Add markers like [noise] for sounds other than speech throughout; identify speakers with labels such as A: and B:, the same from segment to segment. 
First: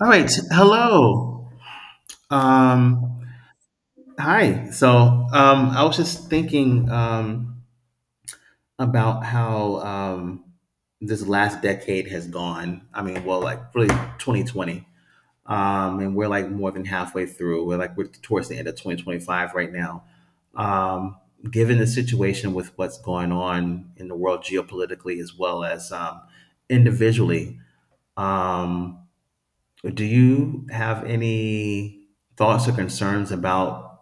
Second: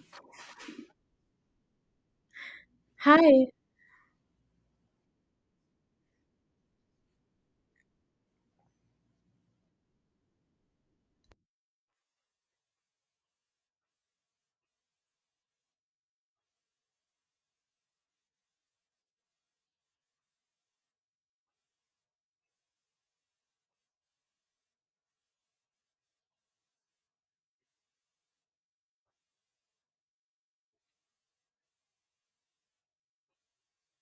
A: All right. Hello. Um,
B: Hi.
A: hi. So I was just thinking about how this last decade has gone. I mean, well, like really 2020. And we're like more than halfway through. We're towards the end of 2025 right now. Um, given the situation with what's going on in the world geopolitically as well as individually. Um, Do you have any thoughts or concerns about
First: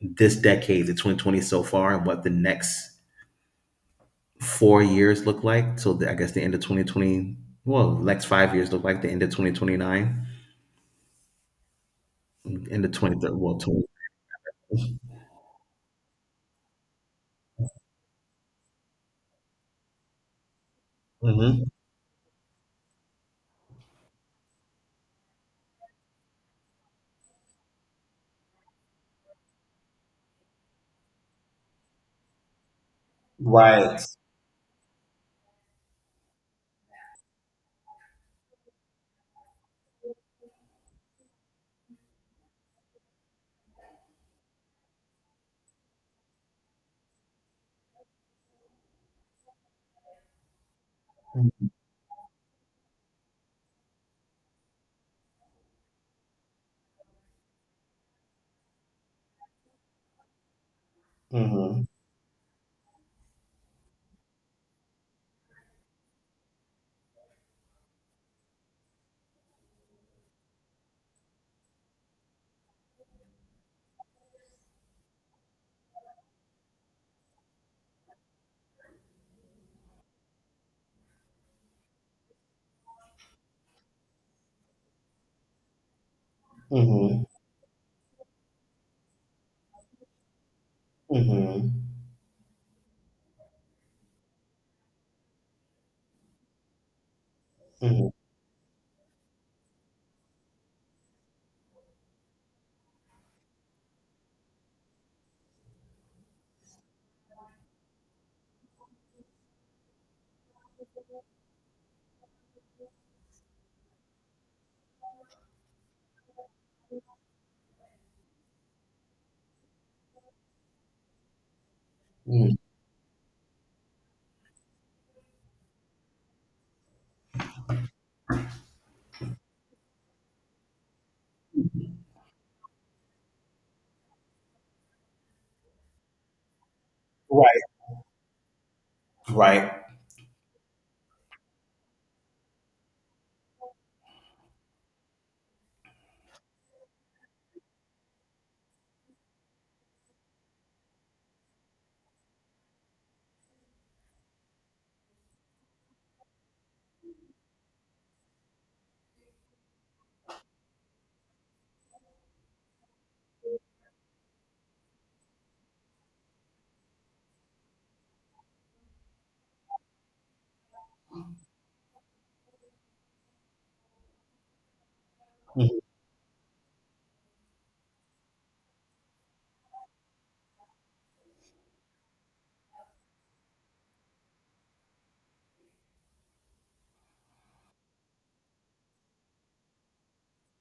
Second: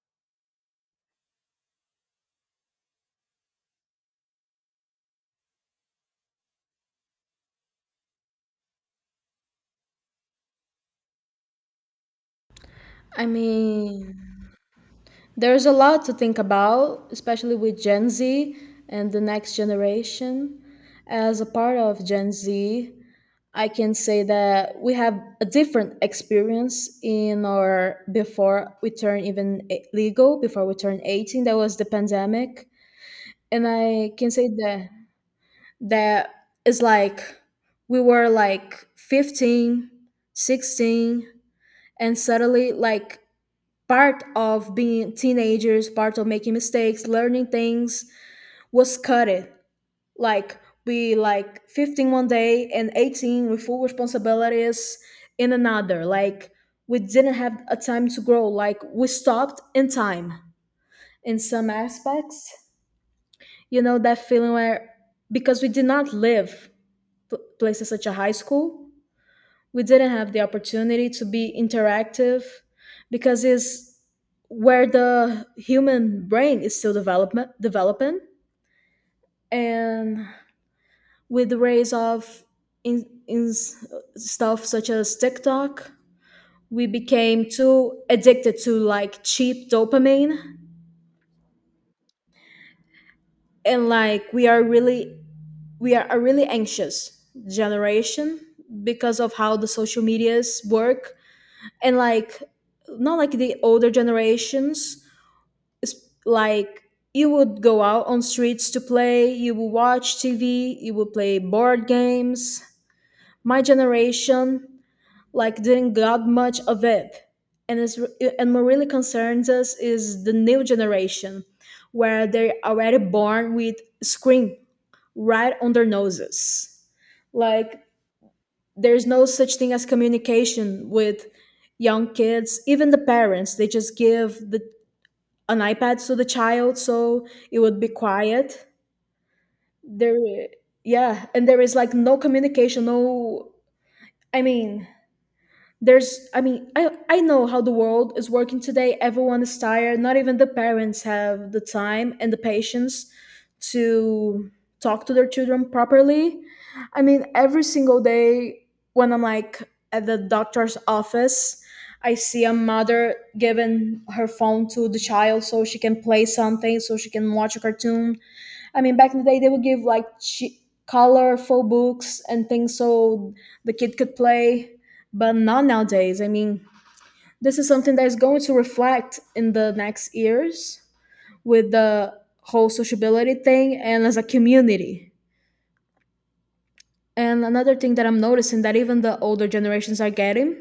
A: this decade, the 2020 so far, and what the next 4 years look like? So I guess the end of 2020, well, the next 5 years look like the end of 2029, end of
B: I
A: 23, well, 20.
B: mean, there's a lot to think about, especially with Gen Z and the next generation. As a
A: Mhm.
B: part of Gen Z, I can say that we have a different experience in our before we turn legal, before we turn 18, that was the pandemic. And
A: Right.
B: I can say that that is like we were like 15, 16, and suddenly like part of being teenagers, part of making mistakes, learning things was cut it. Like we like
A: Mhm.
B: 15 one day and 18 with full responsibilities in another. Like we didn't have a time to grow. Like we stopped in time in some
A: Mhm.
B: aspects. You know that feeling where, because we did not live places such a high school, we didn't have the opportunity to be interactive, because it's where the human brain is still development developing. And with the rise of in stuff such as TikTok, we became too addicted to like cheap dopamine.
A: Mhm.
B: And like we are a really anxious
A: Mhm.
B: generation, because of how the social medias work. And like, not like the older generations. s- like, you would go out on streets to play, you would watch tv, you would play board games. My generation like didn't got much of it. and it's and what really concerns us is the new generation, where they're
A: Mhm.
B: already born with screen right on their noses. Like, there's no such thing as communication with young kids. Even the parents, they just give the an iPad to the child so it
A: Right.
B: would be quiet.
A: Right.
B: There, yeah, and there is like no communication. No, I mean, there's I mean, I know how the world is working today. Everyone is tired. Not even the parents have the time and the patience to talk to their children properly. I mean, every single day when I'm like at the doctor's office, I see a mother giving her phone to the child so she can play something, so she can watch a cartoon. I mean, back in the day, they would give like colorful books and things so the kid could play, but not
A: Mhm.
B: nowadays. I mean, this is something that is going to reflect in the next years with the whole sociability thing and as a community. And another thing that I'm noticing that even the older generations are getting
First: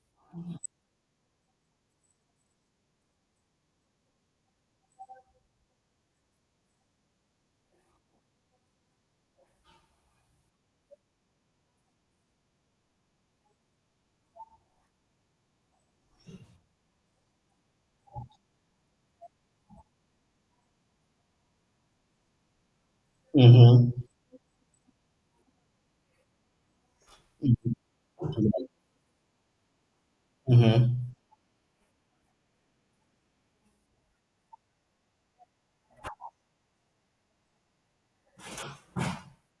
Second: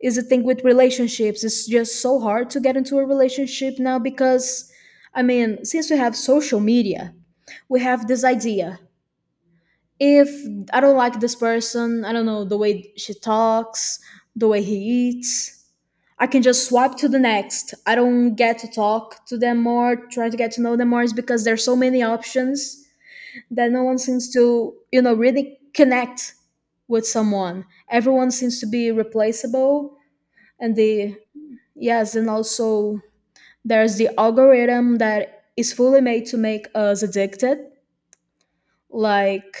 B: is the thing with relationships. It's just so hard to get into a relationship now because, I mean, since we have social media, we have this idea, if I don't like this person, I don't know, the way she talks, the way he eats, I can just swipe to the next. I don't get to talk to them more, try to get to know them more, is because there's so many options that no
A: Mhm.
B: one seems to really connect with someone. Everyone seems to be replaceable. And
A: Mhm.
B: the Yes, and also there's the algorithm that is fully made to make us addicted. Like,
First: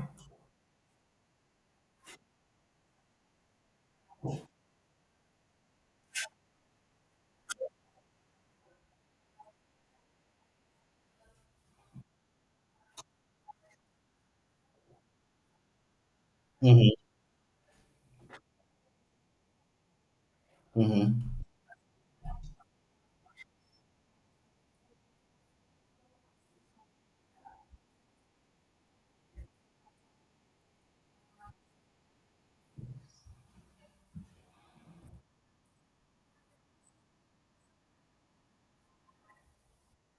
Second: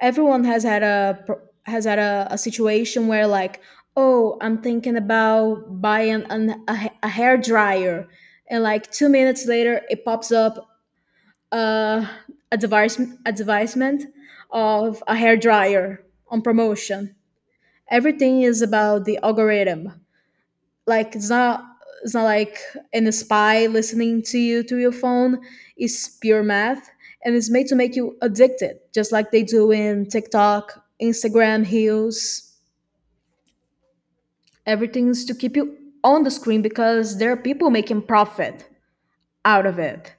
B: everyone has had has had a situation where like, oh, I'm thinking about buying a hair dryer, and like 2 minutes later it pops up uh, a device advertisement of a hair dryer on
A: Mhm.
B: promotion. Everything is about the algorithm. Like,
A: Mhm.
B: it's not like an spy listening to you through your phone. It's pure math, and it's made to make you addicted, just like they do in TikTok, Instagram heels. Everything's to keep you on the screen because there are people making profit out of it.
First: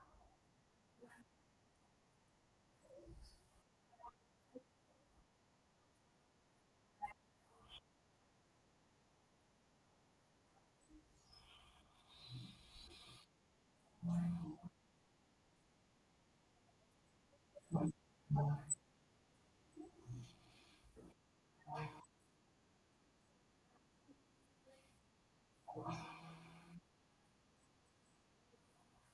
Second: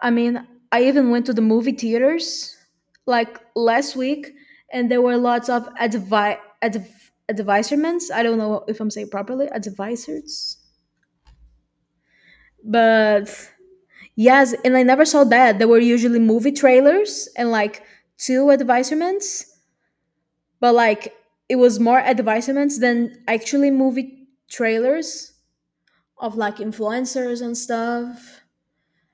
B: I mean, I even went to the movie theaters like last week, and there were lots of advisements. I don't know if I'm saying properly, advisors, but, yes, and I never saw that. There were usually movie trailers and like two advertisements, but like it was more advertisements than actually movie trailers of like influencers and stuff.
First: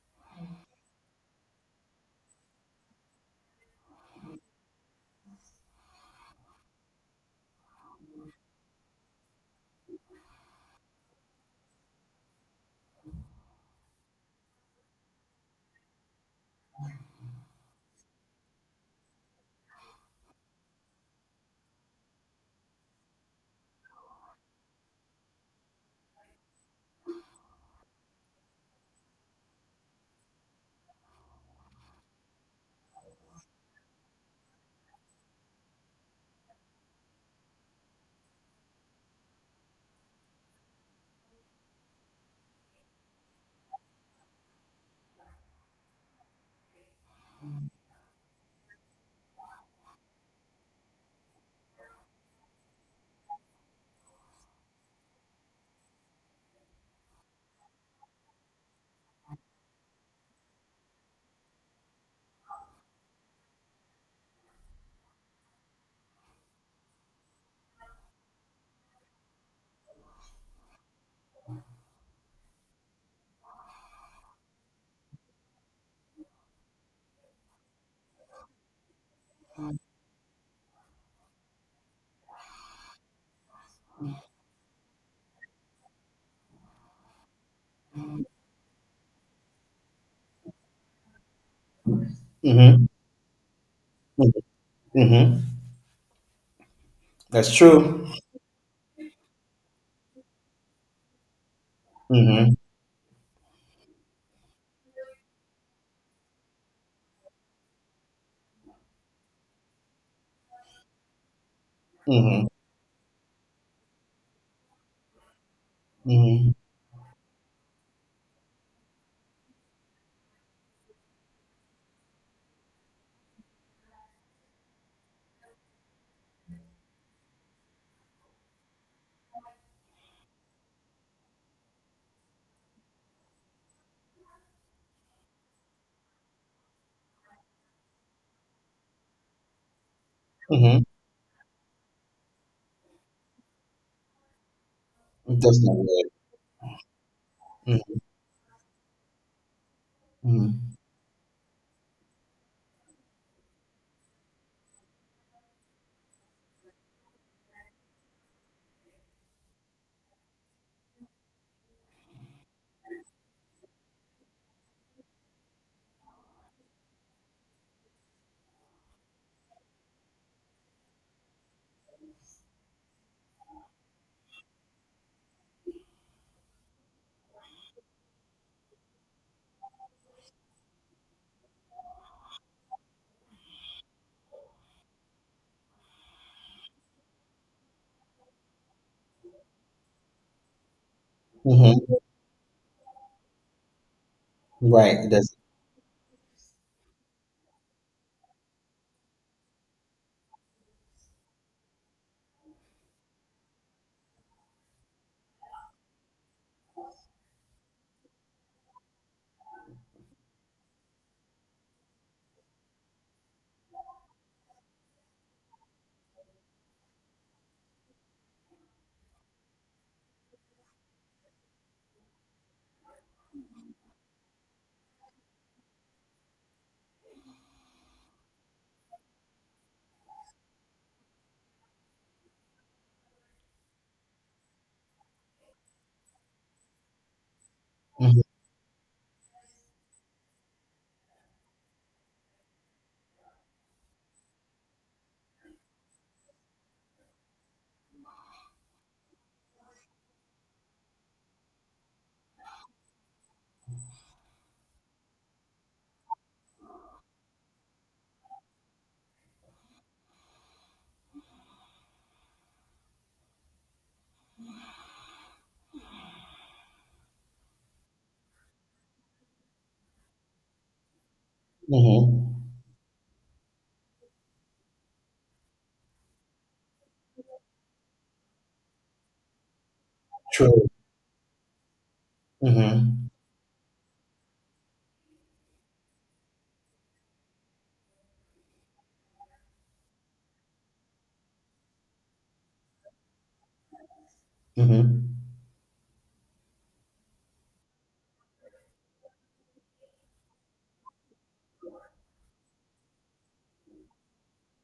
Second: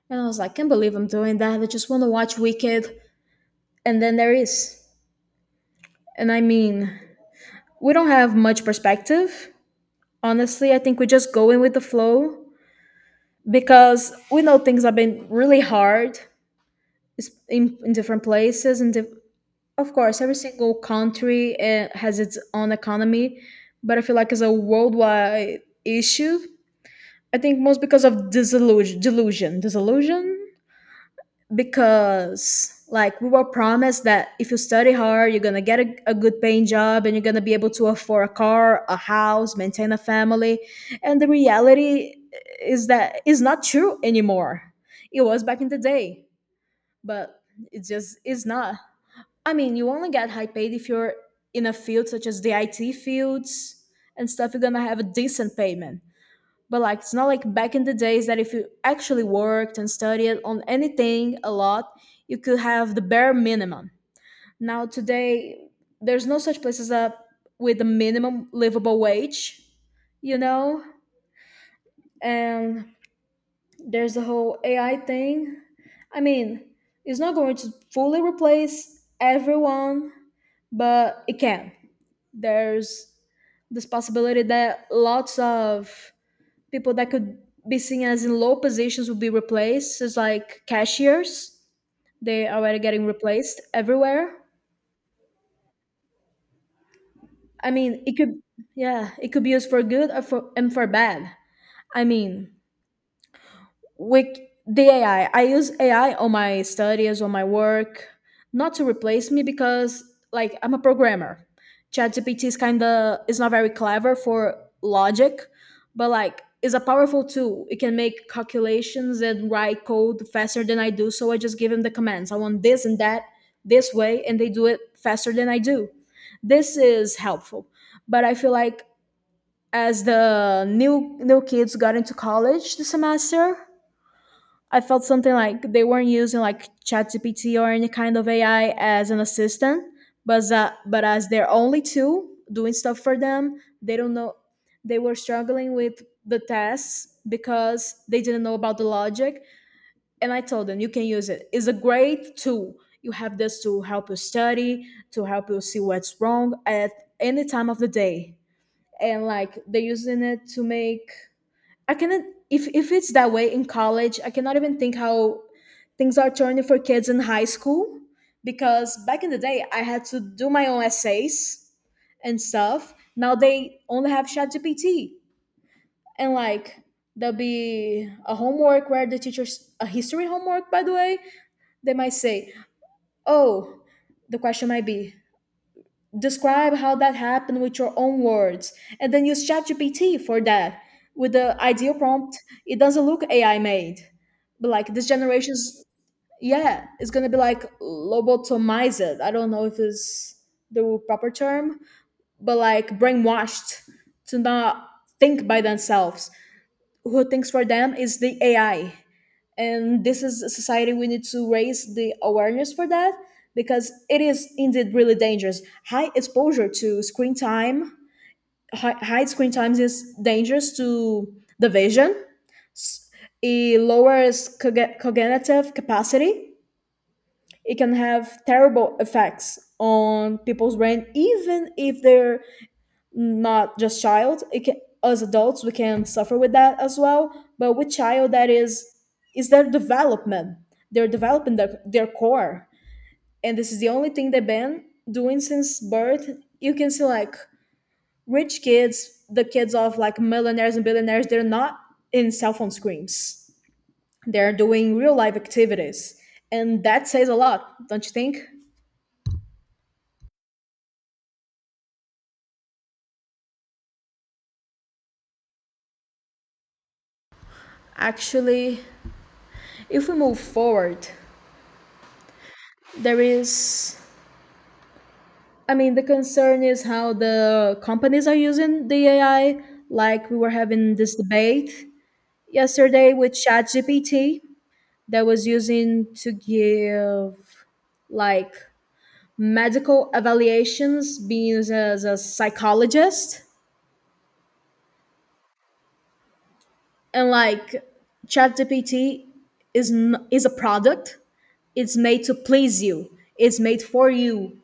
B: And I was like, can't believe I'm doing that. I just want to watch Wicked. And then there is. And I mean, we don't have much perspective. Honestly, I think we just go in with the flow because we know things have been really hard. It's in different places and of course, every single country has its own economy, but I feel like it's a worldwide issue. I think most because of disillusion, delusion, disillusion. Because like we were promised that if you study hard, you're gonna get a good paying job and you're gonna be able to afford a car, a house, maintain a family, and the reality is that is not true anymore. It was back in the day, but it just is not. I mean, you only get high paid if you're in a field such as the it fields and stuff, you're gonna have a decent payment. But like it's not like back in the days that if you actually worked and studied on anything a lot, you could have the bare minimum. Now today, there's no such place as a with a minimum livable wage you know and there's the whole AI thing. I mean, it's not going to fully replace everyone, but it can. There's this possibility that lots of people that could be seen as in low positions will be replaced. It's like cashiers, they are already
A: Mhm.
B: getting replaced everywhere.
A: Mhm. That's
B: I mean,
A: true.
B: it could, yeah, it could be used for good or for, and for bad. I mean,
A: Mhm.
B: with the AI. I use AI on my studies, on my work, not to replace me, because like I'm a programmer. ChatGPT
A: Mhm.
B: is not very clever for logic, but like
A: Mhm.
B: is a powerful tool. It can make calculations and write code faster than I do. So I just give him the commands. I want this and that this way, and they do it faster than I do. This is helpful. But I feel like as the new kids got into college this semester, I felt something like they weren't using like ChatGPT or any kind of AI as an assistant, but
A: Mhm.
B: as their only tool doing stuff for them, they don't know. They were
A: It does
B: struggling
A: not
B: with
A: work.
B: the tests because they didn't know about the logic. And I told
A: Mhm.
B: them, you can use it. It's a great tool. You have this to help you study, to help you see what's wrong at any time of the day. And like they're using it to make. I cannot. If it's that way in college, I cannot even think how things are turning for kids in high school, because back in the day I had to do my own essays and stuff. Now they only have ChatGPT, and like there'll be a homework where the teacher's, a history homework by the way, they might say, "Oh, the question might be, describe how that happened with your own words and then use ChatGPT for that. With the ideal
A: Mhm.
B: prompt, it doesn't look AI made." But like
A: Right.
B: this
A: It does.
B: generation's, yeah, it's gonna be like lobotomized. I don't know if it's the proper term, but like brainwashed, to not think by themselves. Who thinks for them is the AI, and this is a society. We need to raise the awareness for that because it is indeed really dangerous. High exposure to screen time, high, high screen times is dangerous to the vision. It lowers cognitive capacity. It can have terrible effects on people's brain, even if they're not just child. It can, as adults we can suffer with that as well, but with
A: Mhm.
B: child, that is their development. They're developing their core. And this is the only thing they've been doing since birth. You can see like rich kids, the kids of like millionaires and billionaires, they're not in cell phone screens. They're doing real life activities. And that says a lot, don't you think? Actually, if we move forward,
A: Mhm.
B: there is. I mean, the concern is how the companies are using the AI. Like, we were
A: True.
B: having this debate
A: Mhm.
B: yesterday with ChatGPT that was using to give like medical evaluations, being used as a psychologist.
A: Mhm.
B: And like ChatGPT is a product. It's made to please you. It's made for you.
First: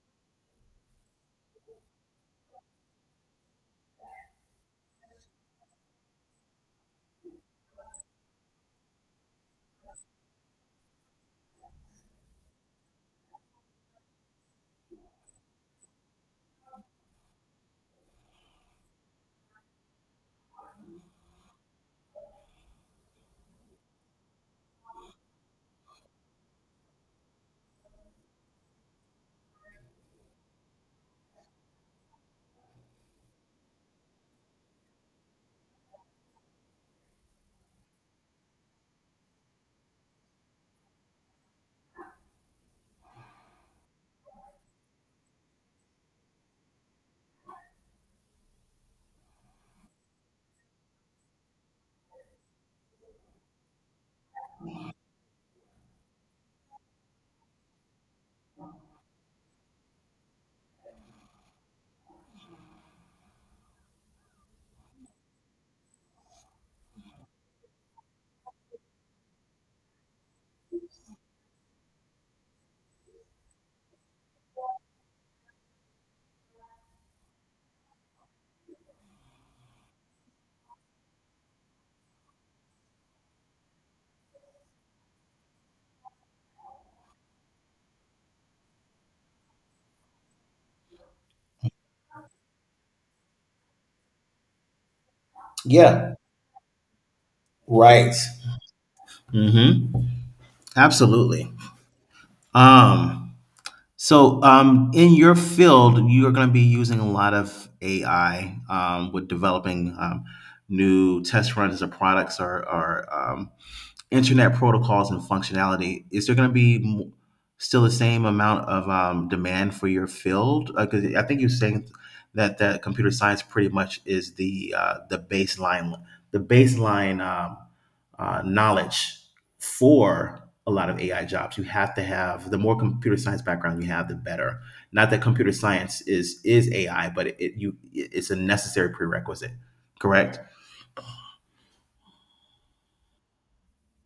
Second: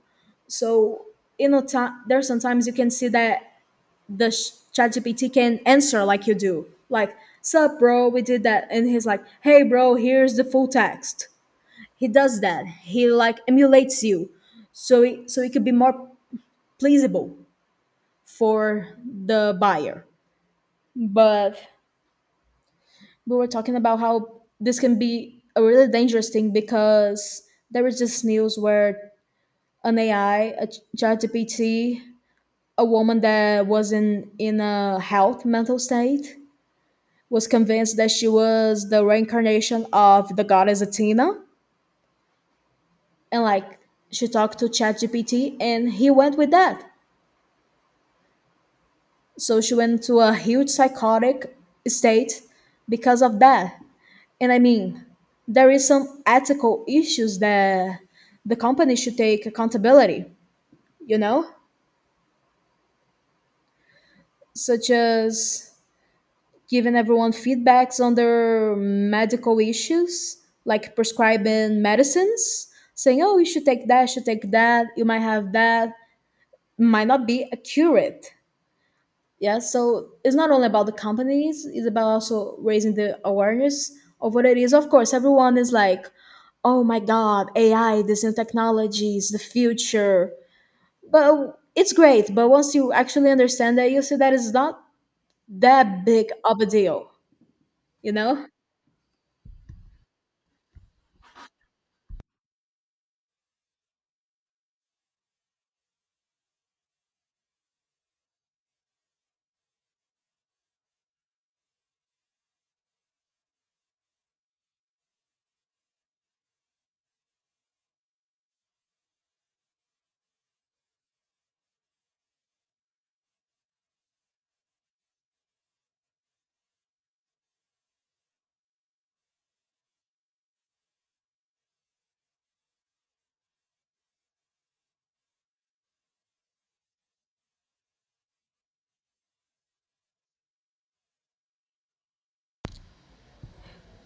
B: So in a time, there sometimes you can see that ChatGPT can answer like you do, like, "Sup, bro? We did that," and he's like, "Hey, bro, here's the full text." He does that. He like emulates you, so it could be more pleasable for the buyer. But we were talking about how this can be a really dangerous thing because there was this news where an AI, ChatGPT, a woman that wasn't in a health mental state was convinced that she was the reincarnation of the goddess Athena. And like she talked to ChatGPT and he went with that. So she went to a huge psychotic state because of that. And I mean, there is some ethical issues that the company should take accountability, you know? Such as giving everyone feedbacks on their medical issues, like prescribing medicines, saying, oh, you should take that, you should take that, you might have that, might not be accurate. Yeah, so it's not only about the companies, it's about also raising the awareness of what it is. Of course, everyone is like, oh my god, AI, this new technology is the future. But it's great, but once you actually understand that, you see that it's not that
A: Yeah.
B: big of a deal, you
A: Right.
B: know?
A: Mm-hmm. Absolutely. Um, so in your field, you are going to be using a lot of AI with developing new test runs or products or internet protocols and functionality. Is there going to be still the same amount of demand for your field? Because I think you're saying that that computer science pretty much is the baseline knowledge for a lot of AI jobs. You have to have the more computer science background you have, the better. Not that computer science is AI, but it's a necessary prerequisite. Correct.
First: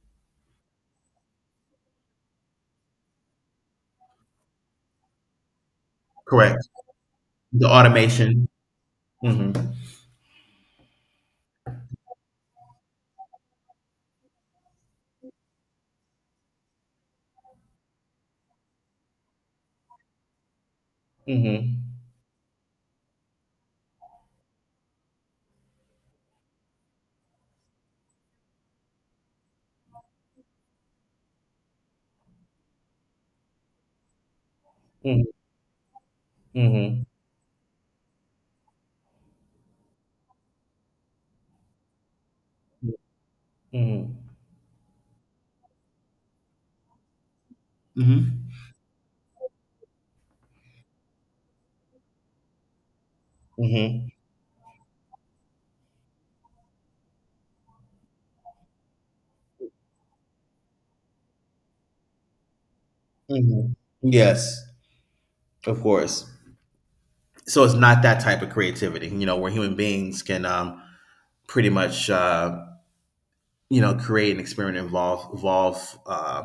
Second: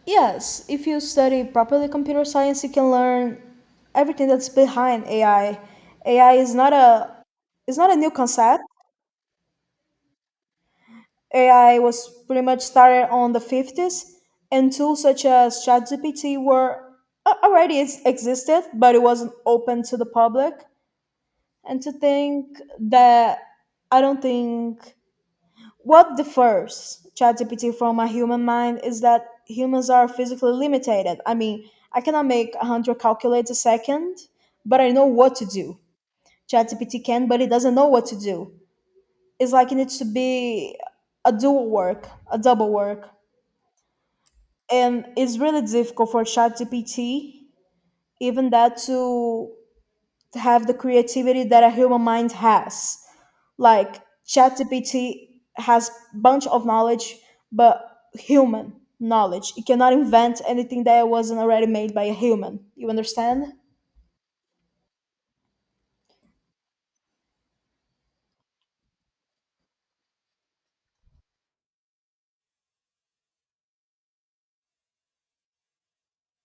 B: Yes, if you study properly computer science, you can learn everything that's behind AI. AI is
A: Correct.
B: not a
A: The
B: is not a new
A: automation.
B: concept.
A: Hmm.
B: AI was pretty much started on the 50s, and tools such as ChatGPT were already existed, but it wasn't open to the public. And
A: Hmm.
B: to think that I don't think What differs ChatGPT from a human mind is that humans are physically limited. I mean, I cannot make 100 calculates a second, but I know
A: Mhm,
B: what to do. ChatGPT
A: mhm,
B: can, but it doesn't know what to do. It's like it needs to be a dual work, a double
A: mm,
B: work.
A: mhm.
B: And it's really difficult for ChatGPT, even
A: Hmm.
B: that to have the creativity that a human mind has. Like
A: Mhm.
B: ChatGPT has bunch of knowledge, but human knowledge. It cannot invent anything that wasn't already made by a human. You understand?
A: Mhm. Yes, of course. So it's not that type of creativity, you know, where human beings can pretty much, you know, create an experiment, involve, evolve, uh,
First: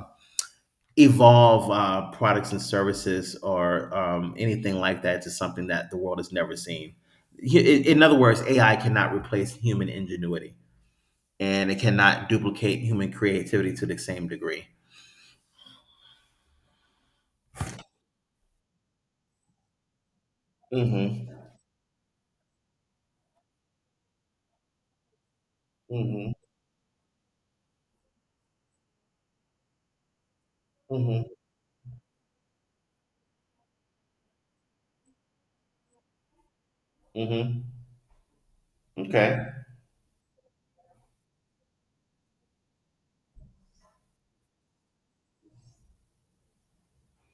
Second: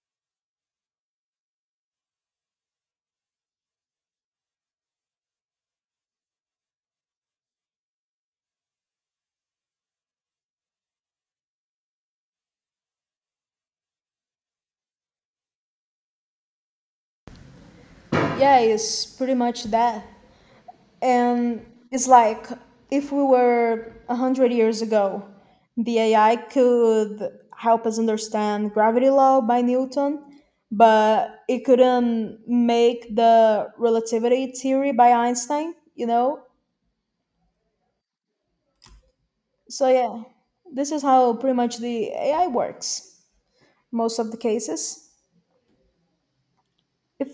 A: evolve uh, products and services or anything like that to something that the world has never seen. In other words, AI cannot replace human ingenuity, and it cannot duplicate human creativity to the same degree.
B: Yeah, it's pretty much that.
A: Hmm.
B: And it's like if we were a hundred years ago, the
A: Hmm.
B: AI could help us understand gravity law by Newton,
A: Hmm.
B: but it couldn't make the relativity theory by Einstein, you know?
A: Mm-hmm. Okay.
B: So yeah, this is how pretty much the AI works. Most of the cases. If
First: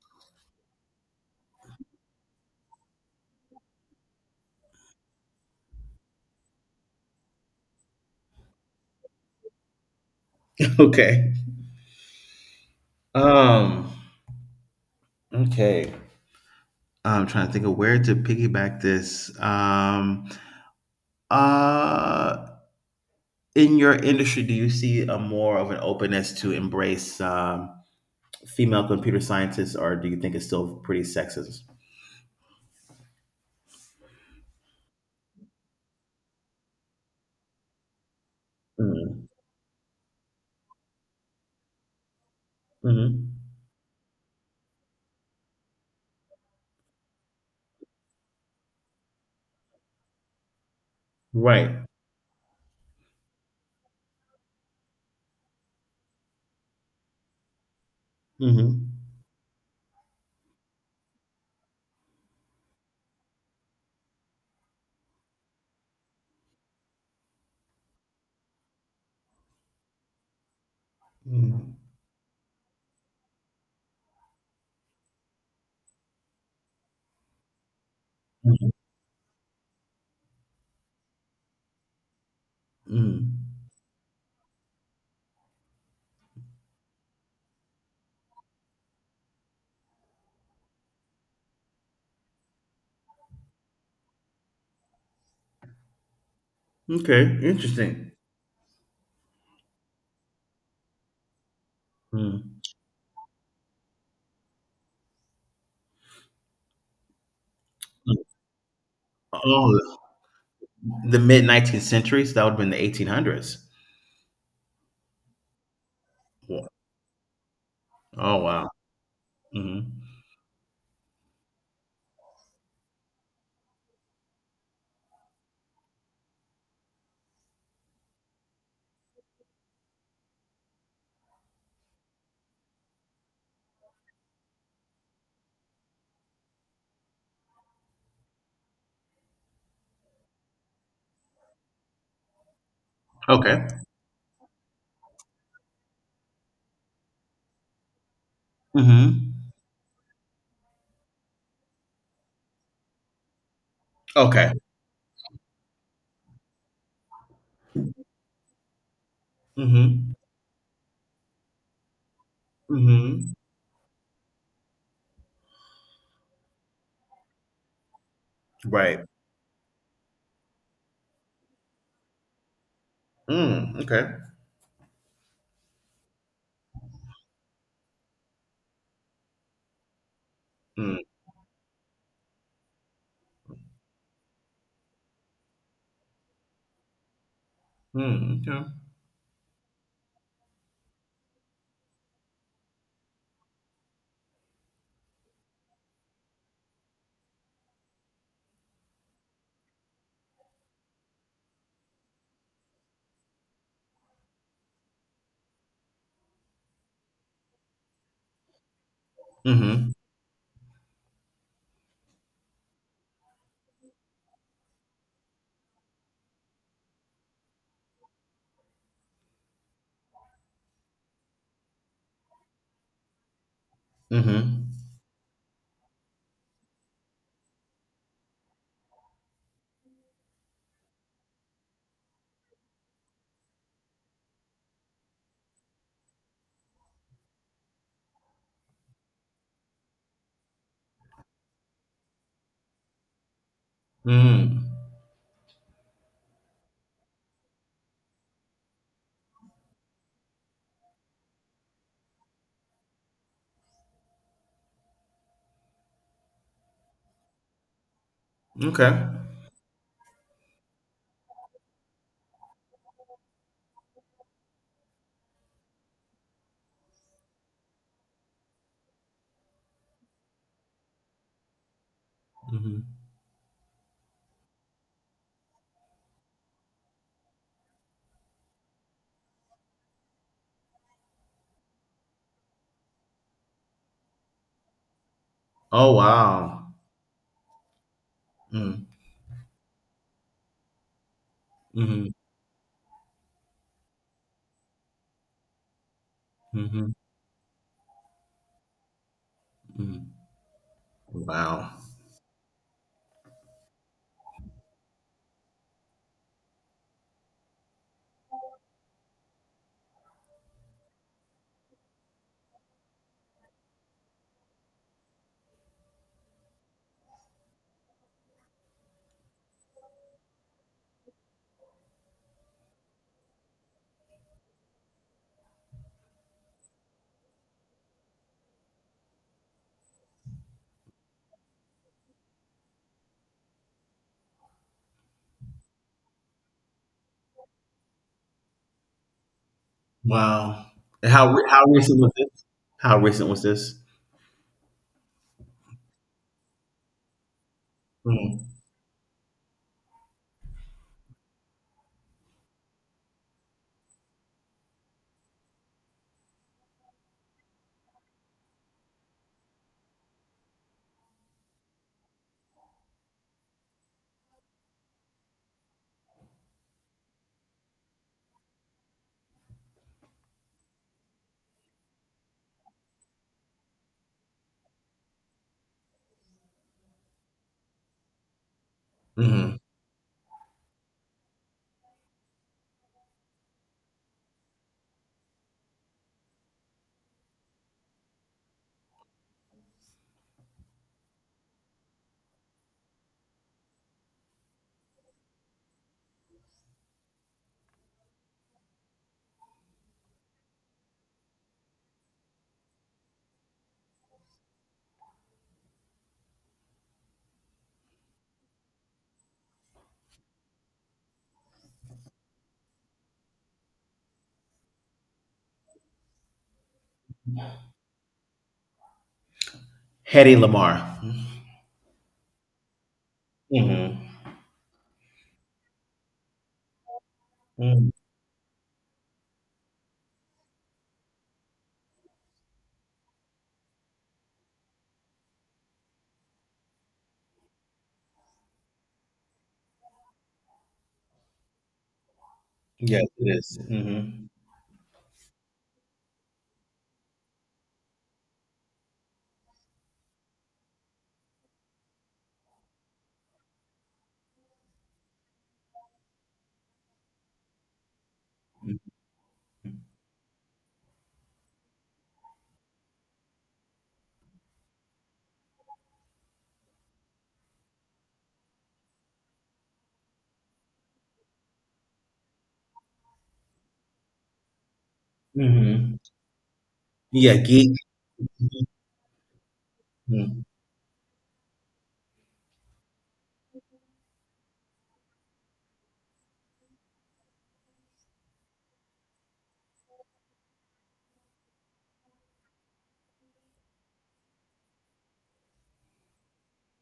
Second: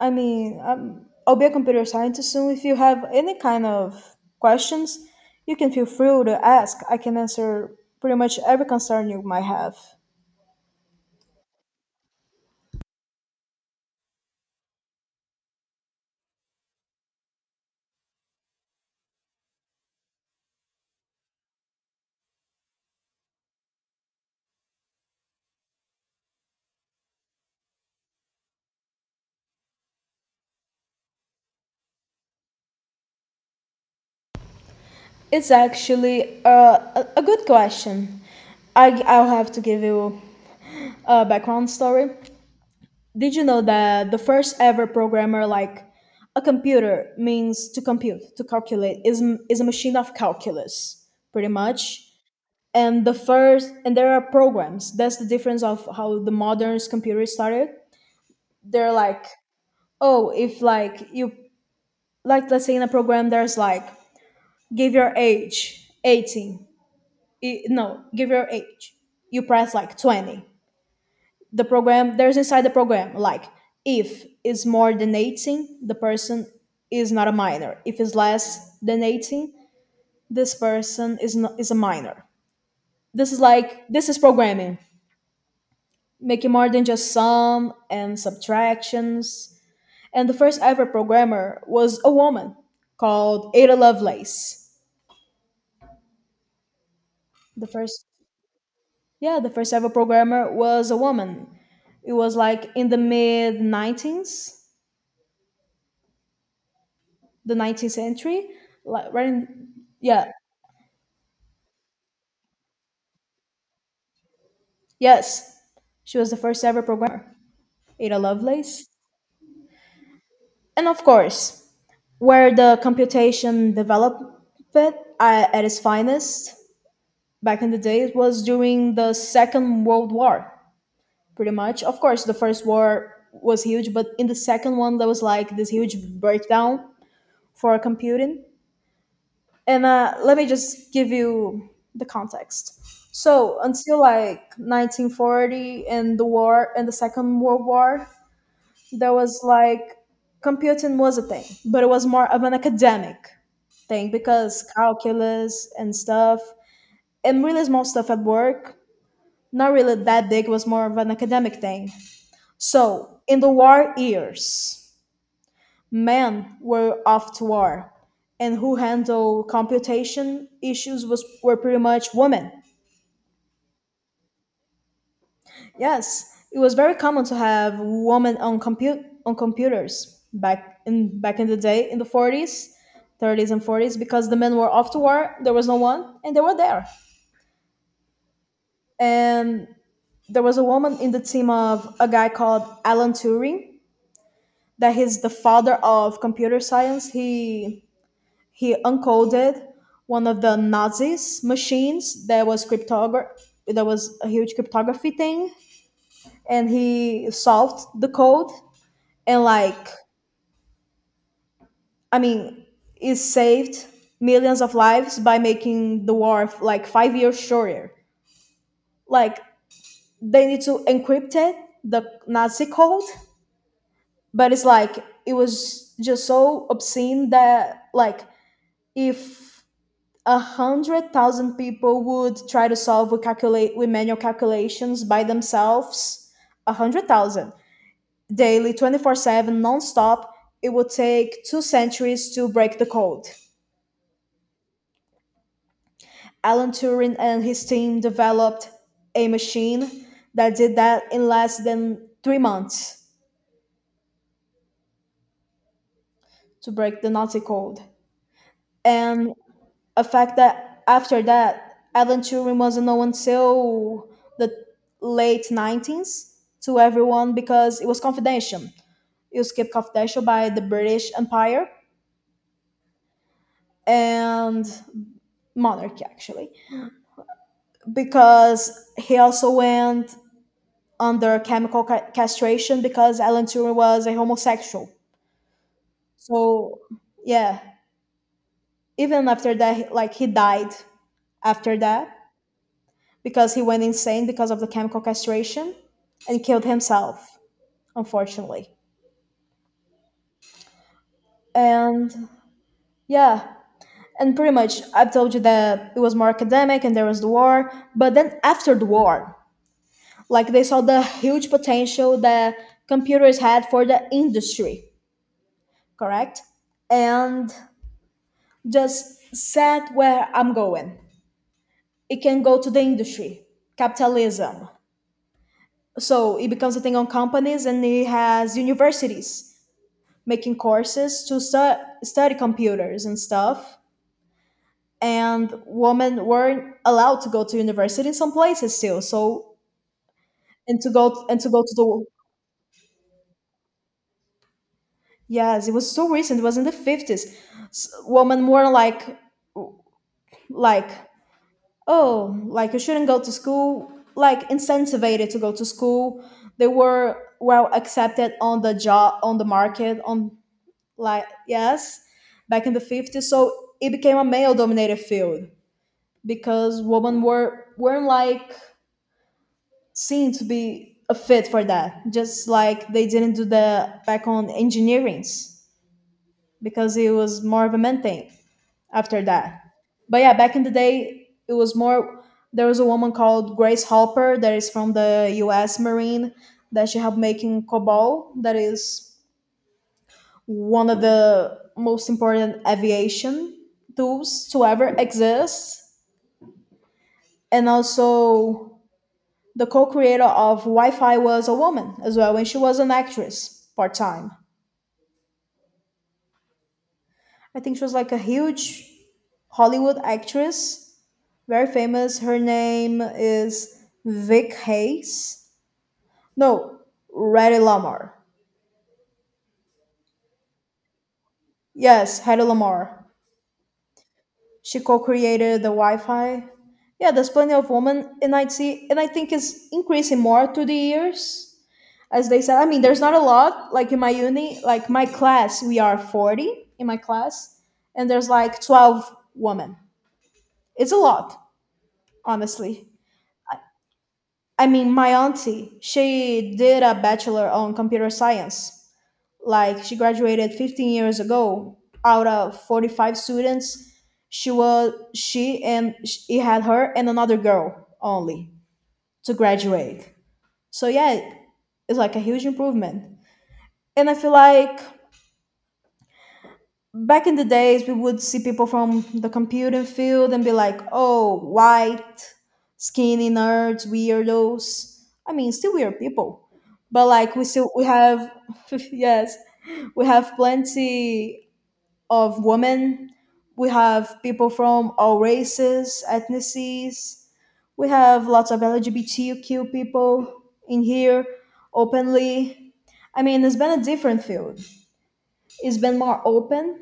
B: I mean, I'll be a computer scientist soon. If you have any kind of questions, you can feel free to ask. I can answer pretty much every concern you might have.
A: [laughs] Okay. Um. Okay. I'm trying to think of where to piggyback this. Uh. In your industry, do you see a more of an openness to embrace female computer scientists, or do you think it's still pretty sexist?
B: It's actually a good question. I,
A: Mm-hmm.
B: I'll have to give you a background story.
A: Mm-hmm.
B: Did you know that the first ever programmer, like, a computer means to compute, to calculate, is a machine of calculus pretty
A: Right.
B: much. And the first and there are programs. That's the difference of how the modern computers started.
A: Mm-hmm.
B: They're like, oh, if, like, you, like, let's say in a program there's like, give your age, 18. No, give your age. You press like 20, the
A: Mm-hmm.
B: program, there's, inside the program, like, if is more than 18, the person is not a minor. If is
A: Mm-hmm.
B: less than 18, this person is not, is a minor. This is programming, making more than just sum and subtractions. And the first ever programmer was a woman called Ada Lovelace.
A: Okay.
B: The first
A: Interesting.
B: Yeah, the first ever programmer was a woman. It was
A: Mm.
B: like in the mid 19s, the 19th century, like, right in,
A: Oh,
B: yeah.
A: the mid 19th centuries. That would have been the 1800s.
B: Yes, she was the first
A: Yeah.
B: ever programmer, Ada
A: Oh, wow.
B: Lovelace.
A: Hmm.
B: And of course, where the computation developed uh, at its finest back in the day was during the Second World War, pretty much. Of course, the first war was huge, but in the second one, there was like this huge breakdown for computing. And let me just give you the context. So
A: Okay.
B: until like 1940 and the war and the Second World War, there was
A: Hmm.
B: like, computing was a thing, but it was more of an academic thing
A: Okay.
B: because calculus and stuff, and really small stuff at work, not really
A: Hmm.
B: that big, was more of an academic thing. So
A: Hmm.
B: in the war years, men were off to war, and who
A: Right.
B: handled computation issues was were pretty much women.
A: Mm, okay.
B: Yes, it was very common to have women on computers back
A: Mm,
B: in back in the day in the 40s, 30s and 40s, because the men were off to war, there was no one, and they were there.
A: mm, okay.
B: And there was a woman in the team of a guy called Alan Turing, that he's the father of computer science. He uncoded one of the Nazis machines that was cryptography. That was a huge cryptography thing, and he solved the code. And, like,
A: Hmm.
B: I mean, it saved millions of lives by making the war like 5 years shorter. Like, they need to encrypt it, the Nazi code, but it's
A: Hmm.
B: like, it was just so obscene that, like, if 100,000 people would try to solve with calculate with manual calculations by themselves. 100,000 daily, 24/7, non-stop. It would take 2 centuries to break the code.
A: Mm,
B: Alan Turing and his team developed a machine that did that in less than 3 months to break the Nazi code.
A: okay.
B: And a fact that after that, Alan Turing wasn't known until the late 19s to everyone because it was confidential. It was kept confidential by the British Empire
A: Hmm.
B: and monarchy, actually, because he also went under chemical castration because Alan Turing was a homosexual.
A: Oh, wow.
B: So, yeah,
A: Mm.
B: even after that, like, he died after that
A: Hmm.
B: because he went insane because of the chemical castration and killed
A: Hmm.
B: himself, unfortunately.
A: Hmm. Wow.
B: And yeah, and pretty much I've told you that it was more academic and there was the war, but then after the war, like, they saw the huge potential that computers had for the industry, correct? And just said where I'm going. It can go to the industry, capitalism. So it becomes a thing on companies, and it has universities making courses to study computers and stuff, and women weren't allowed to go to university in some places still, so.
A: Wow.
B: and to
A: And
B: go
A: How
B: And
A: re-
B: to go
A: how
B: to
A: recent
B: the
A: was this? How recent was this?
B: Yes, it was so recent, it was in the 50s. S Women
A: Mm.
B: were like, oh, like, you shouldn't go to school, like, incentivized to go to school, they were well accepted on the job, on the market, on, like, yes, back in the 50s. So it became a male dominated field because women weren't like, seen to be a fit for that. Just like they didn't do that back on engineerings because it was more of a men thing after
A: Hmm.
B: that. But yeah, back in the day, it was more. There was a woman called Grace Hopper that is from the U.S. Marine, that she helped making COBOL, that is one of the most important aviation tools to ever exist. And also, the co-creator of Wi-Fi was a woman as well, and she was an actress part-time. I think she was like a huge Hollywood actress, very famous. Her name is Vic Hayes. No, Hattie Lamar.
A: Hetty Lamar.
B: Yes, Hattie Lamar.
A: Hmm.
B: She co-created the Wi-Fi. Yeah, there's plenty of
A: Mm,
B: women in IT, and I think it's increasing more through the years. As they said, I mean, there's not a lot. Like, in my uni, like, my class, we are 40 in my class, and there's like 12 women. It's a lot, honestly.
A: yes, it is. Mm-hmm.
B: I mean, my auntie, she did a bachelor on computer science, like, she graduated 15 years ago, out of 45 students, she was, she, and he had her and another girl only to graduate. So yeah, it's like a huge improvement, and I feel like back in the days we would see people from the computing field and be like, oh, white skinny nerds, weirdos, I mean, still
A: Mm-hmm.
B: weird people, but, like,
A: Yeah,
B: we
A: geek.
B: still we have [laughs] yes, we have
A: Mm-hmm.
B: plenty of women, we have people from all races, ethnicities, we have lots of LGBTQ people in here, openly. I mean, it's been a different field, it's been more open,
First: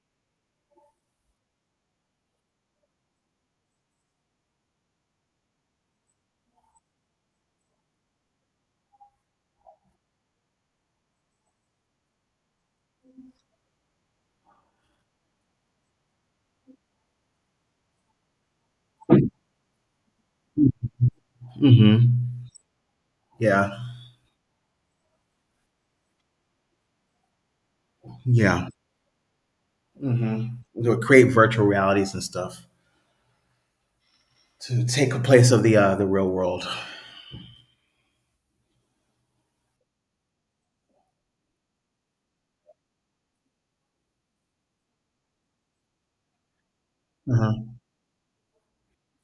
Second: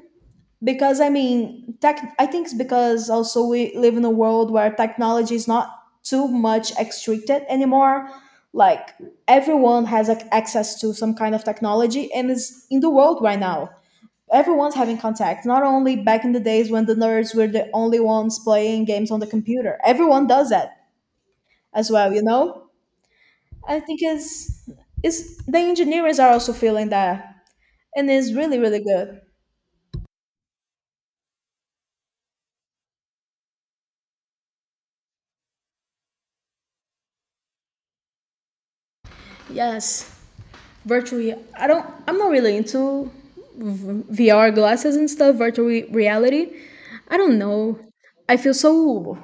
B: because, I mean, tech. I think it's because also we live in a world where technology is not too much restricted anymore. Like, everyone has, like, access to some kind of technology, and is in the world right now. Everyone's having contact. Not only back in the days when the nerds were the only ones playing games on the computer. Everyone does that as
A: Mm-hmm.
B: well, you know.
A: Yeah.
B: I think is the engineers are also feeling that, and it's really
A: Yeah.
B: really good.
A: Hmm. To create virtual realities and stuff to take a place of the real world.
B: Yes, virtually, I'm not really into VR glasses and stuff, virtual reality, I don't
A: Uh-huh.
B: know. I feel so,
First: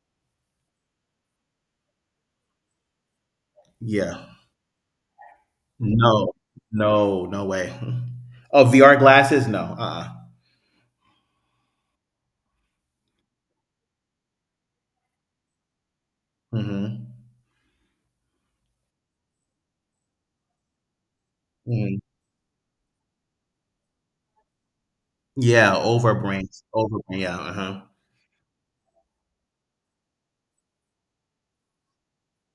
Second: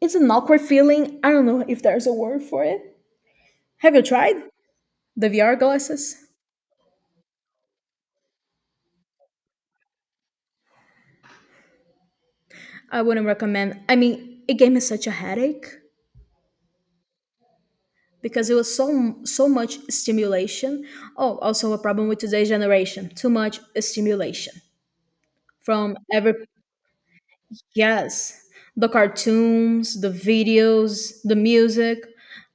B: it's an awkward feeling, I don't know if there's a word for it. Have you
A: Yeah.
B: tried the VR glasses?
A: No. No. No way. Oh, VR glasses? No.
B: I wouldn't recommend. I mean, it gave me such a headache
A: Hmm.
B: because it was so much stimulation. Oh, also a
A: Hmm.
B: problem with today's generation, too much stimulation
A: Yeah.
B: from every,
A: Overbrains. Overbrain. Yeah. Uh huh.
B: yes, the cartoons, the videos, the music.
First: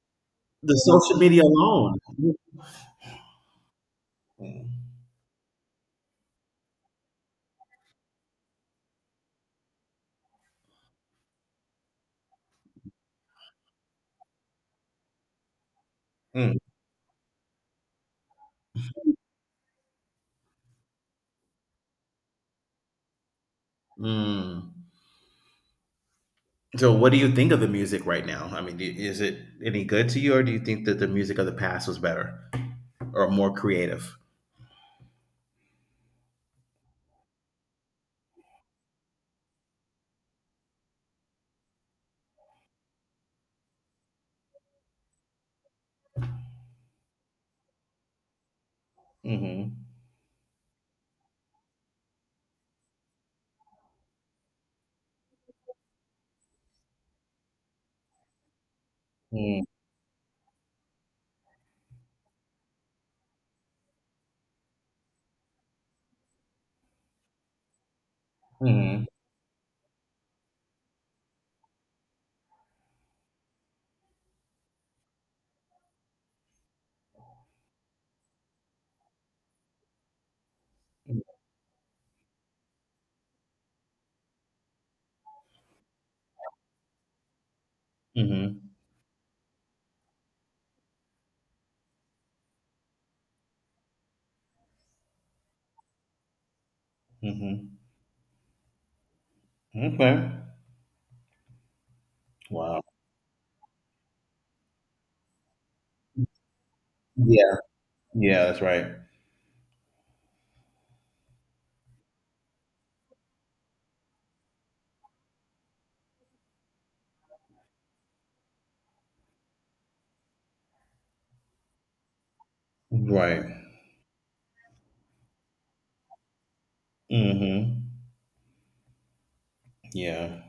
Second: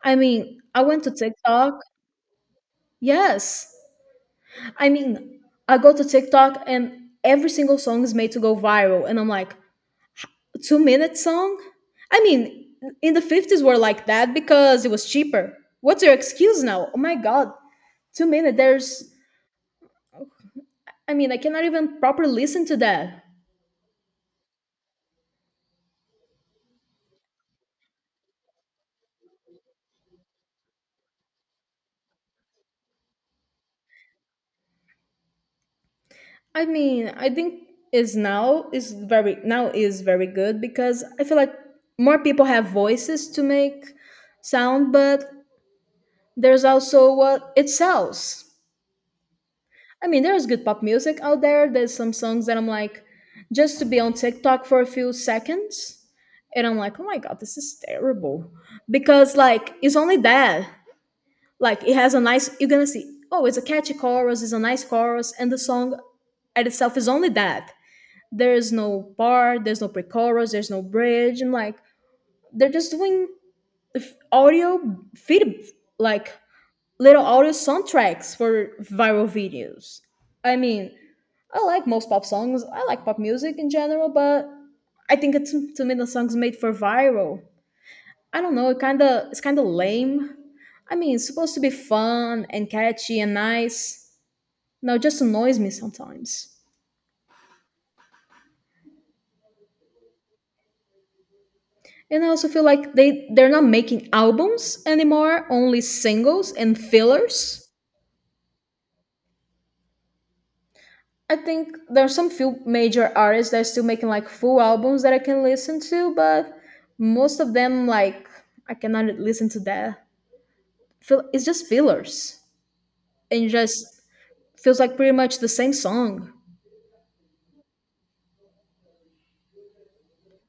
B: I mean,
A: The
B: I went to
A: social media
B: TikTok.
A: alone.
B: Yes. I mean, I go to TikTok and every single song is made to go viral. And I'm like, a 2 minute song? I mean, in the 50s were like that because it was cheaper. What's your
A: Mm.
B: excuse now? Oh my God, 2 minute. There's, I mean, I cannot even properly listen to that.
A: Mm. So, what do you think of the music right now? I mean, is it any good to you, or do you think that the music of the past was better or more creative?
B: I mean, I think is now is very good because I feel like more people have voices to make sound, but there's also what it sells.
A: Hmm.
B: I mean, there's good pop music out there. There's some songs that I'm like, just to be on TikTok for a few seconds, and I'm like, oh my god, this is terrible, because like it's only that. Like it has a nice, you're gonna see, oh, it's a catchy chorus, it's a nice chorus, and the song at itself is only that. There's
A: Mm-hmm.
B: no bar, there's no pre-chorus, there's no bridge, and like they're just doing audio feed, like little audio soundtracks for viral videos. I mean, I like most pop songs. I like pop music in general, but I think it's to me the songs made for viral. I don't know.
A: Mhm.
B: It's kind of lame. I mean, it's supposed to be fun and catchy and nice. No, it just annoys me sometimes.
A: Mhm. Okay.
B: And I also feel
A: Wow.
B: like they're not making albums anymore, only singles and
A: Yeah.
B: fillers.
A: Yeah, that's right.
B: I think there are some few major artists that are still making like full albums that I can listen to, but most of them, like, I cannot listen to that. Fill It's just fillers
A: Right.
B: and just feels like pretty much the same song.
A: Mhm. Yeah.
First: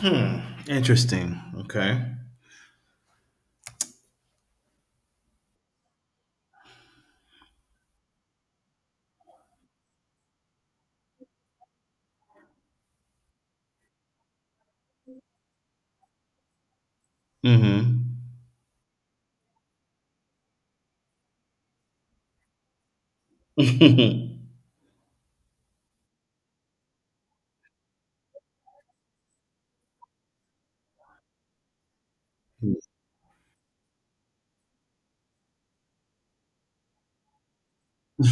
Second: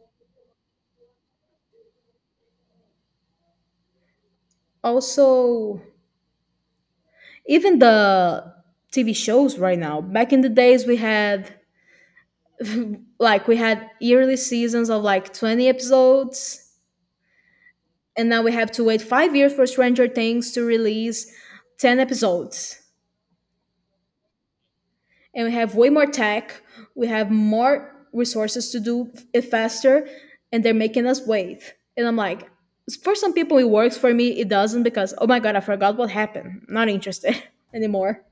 A: Hmm. Interesting. Okay.
B: Also, even the TV shows right now. Back in the days, we had yearly seasons of like 20 episodes,
A: Mhm.
B: and now we have to wait 5 years for Stranger Things to release 10 episodes.
A: [laughs]
B: And we have way more tech, we have more resources to do it faster, and they're making us wait. And I'm like, for some people it works, for me it doesn't, because, oh my god, I forgot what happened. Not interested [laughs] anymore.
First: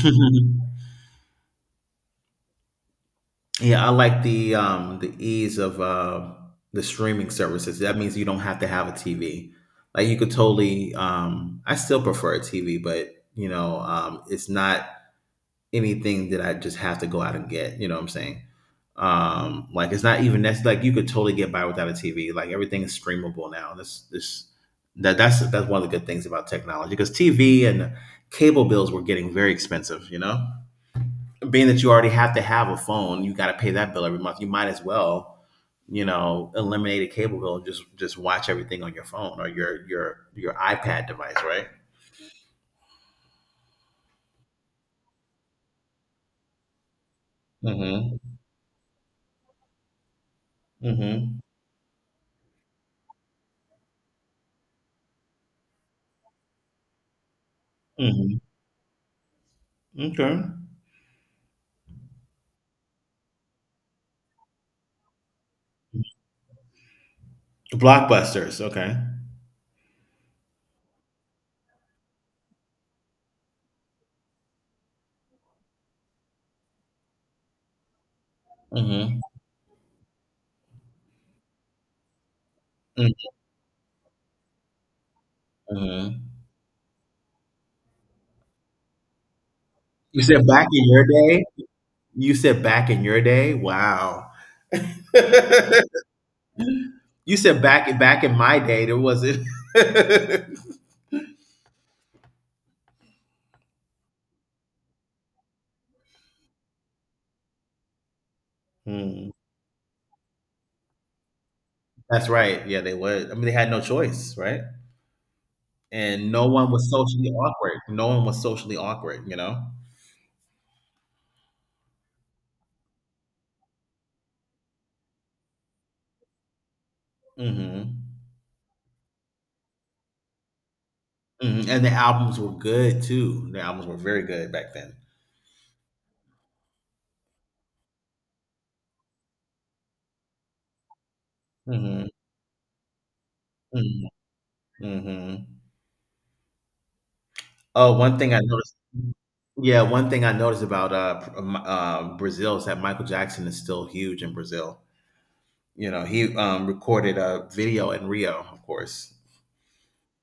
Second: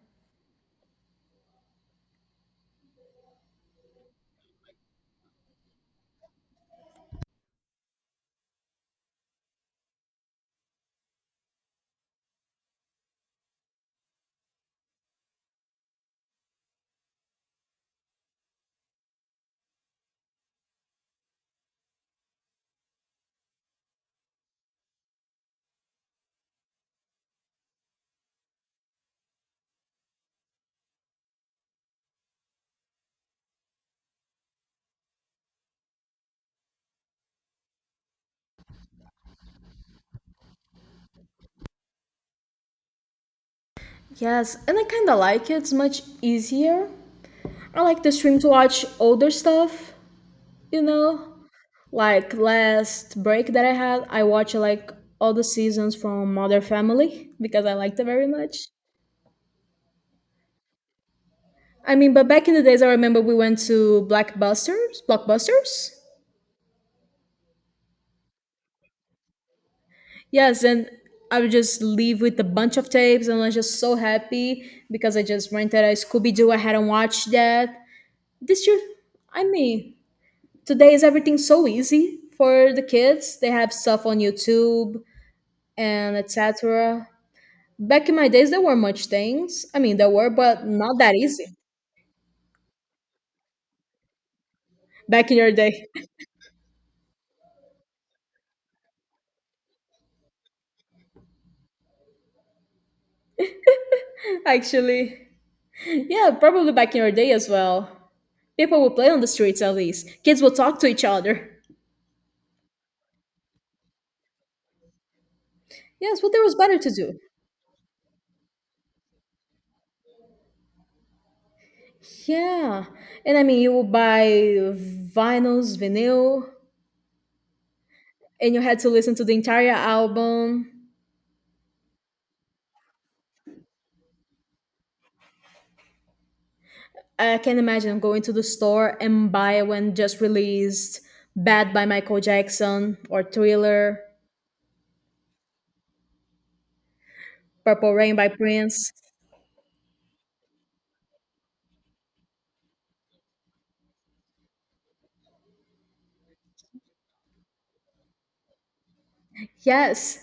A: Yeah, I like the ease of the streaming services. That means you don't have to have a TV. Like, you could totally I still prefer a TV, but you know, it's not anything that I just have to go out and get. You know what I'm saying? Like, it's not even that's like you could totally get by without a TV. Like everything is streamable now. That's this that that's one of the good things about technology, because TV and cable bills were getting very expensive. You know, being that you already have to have a phone, you got to pay that bill every month. You might as well, you know, eliminate a cable bill and just watch everything on your phone or your iPad device, right?
B: Yes, and I kind of like it. It's much easier. I like the
A: Mm-hmm.
B: stream to watch older stuff, you know?
A: Mm-hmm.
B: Like last break that I had, I watched like all the seasons from Mother Family because I liked it very
A: Mm-hmm.
B: much.
A: Okay.
B: I mean, but back in the days, I remember we went to Blockbusters.
A: Blockbusters. Okay.
B: Yes, and I would just leave with a bunch of tapes, and I was just so happy because I just rented a Scooby Doo. I hadn't watched that this year.
A: Mm-hmm.
B: I mean, today is everything so easy for the kids. They have stuff on YouTube and
A: Mm-hmm.
B: etc. Back in my days, there were much things. I mean, there
A: You
B: were,
A: said
B: but
A: back in
B: not
A: your
B: that
A: day.
B: easy.
A: You said back in your day. Wow. [laughs]
B: Back in your day,
A: You said back in my day there wasn't. [laughs]
B: [laughs] actually. Yeah, probably back in your day as well. People would play on the
A: Hmm.
B: streets at least. Kids would talk to each other.
A: That's right. Yeah, they would. I mean, they had no choice, right?
B: Yes,
A: And
B: but there
A: no
B: was
A: one
B: better
A: was
B: to do.
A: socially awkward. No one was socially awkward. You know.
B: Yeah. And I mean, you would buy vinyl,
A: Hmm.
B: and you had to listen to the entire album.
A: Hmm. And the albums were good too. The albums were very good back then.
B: I can't imagine going to the store and buy when just released Bad by
A: Mm-hmm.
B: Michael Jackson, or Thriller,
A: Mm-hmm. Mm-hmm.
B: Purple
A: Oh,
B: Rain
A: one
B: by
A: thing I noticed.
B: Prince.
A: Yeah, one thing I noticed about Brazil is that Michael Jackson is still huge in Brazil. You know, he recorded a video in Rio, of course.
B: Yes,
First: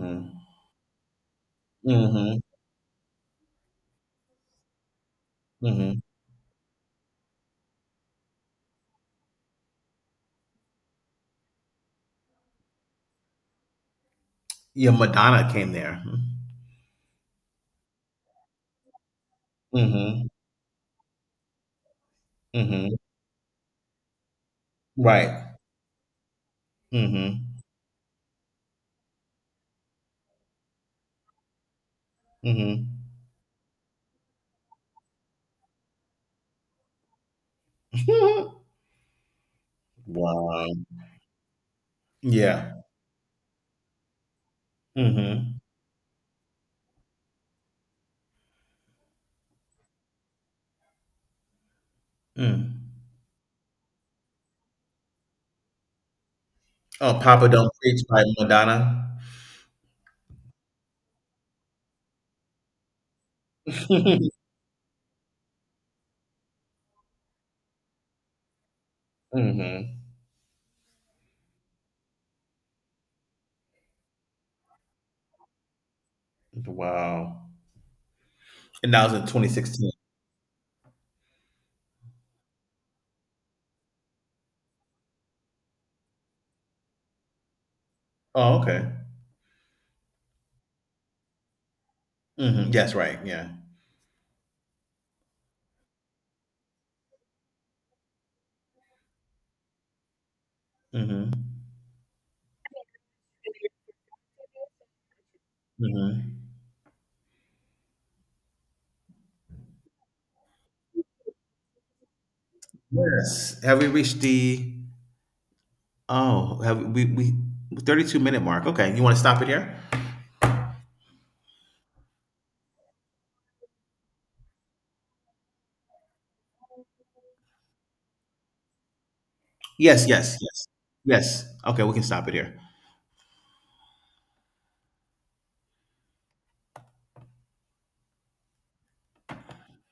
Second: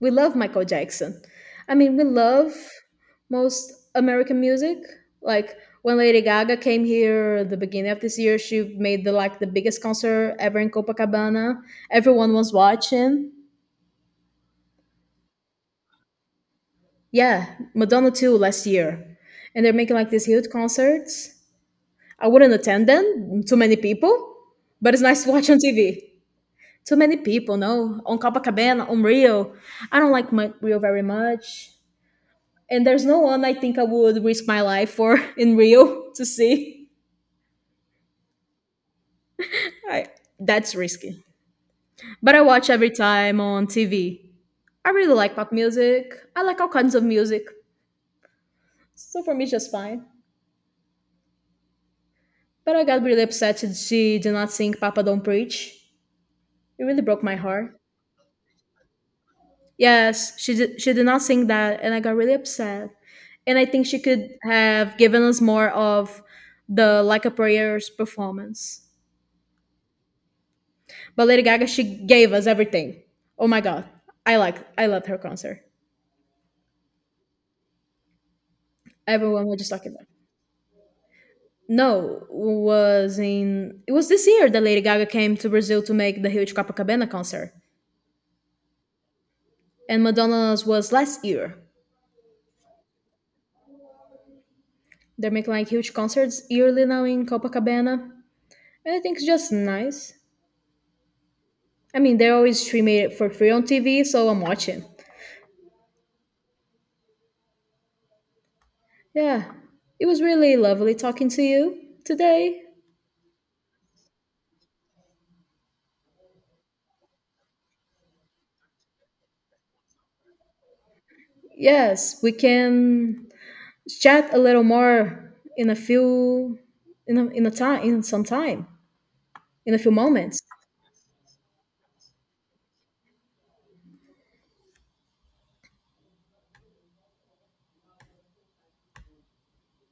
B: we love Michael Jackson. I mean, we
A: Hmm.
B: love most American music. Like when
A: Hmm.
B: Lady Gaga came here at the beginning of this year, she made the like the biggest concert ever in Copacabana. Everyone was watching.
A: Yeah, Madonna came there.
B: Yeah, Madonna too last year. And they're making like these
A: Hmm.
B: huge concerts. I wouldn't attend
A: Hmm.
B: them, too many people, but it's nice to
A: Right.
B: watch on TV. Too many people,
A: Hmm.
B: no? On Copacabana, on Rio. I don't like my Rio very much.
A: Hmm.
B: And there's no one I think I would risk my life for [laughs] in real to see.
A: [laughs]
B: I,
A: Wow.
B: that's risky. But I watch
A: Yeah.
B: every time on TV. I really like pop
A: Hmm.
B: music. I like all kinds of music. So for me, it's just fine. But I
A: Mm.
B: got really upset that she did not sing Papa Don't Preach. It really
A: Oh,
B: broke my
A: Papa Don't
B: heart.
A: Preach by Madonna.
B: Yes, she did not sing that, and I got really upset. And I think she could
A: [laughs]
B: have given us more of the Like a Prayer's performance.
A: Hmm.
B: But Lady Gaga, she gave us everything. Oh my god, I love her concert.
A: Wow. And that was in
B: Everyone was just
A: 2016.
B: talking about. No, was in it was this year that Lady Gaga came to Brazil to make the huge Copacabana concert,
A: Oh, okay.
B: and Madonna's was last year.
A: Hmm. Yes, right. Yeah.
B: They're making like huge concerts yearly now in Copacabana, and I think it's just nice.
A: Mm-hmm.
B: I mean, they always stream it for free on TV, so I'm watching.
A: Mm-hmm.
B: Yeah, it was really lovely talking to you today.
A: Yes. Have we reached the? Oh, have we 32 minute mark? Okay, you want to stop it here?
B: Yes, we can chat a little more in a time in some time in a few
A: Yes, yes,
B: moments
A: yes, yes. Okay, we can stop it here.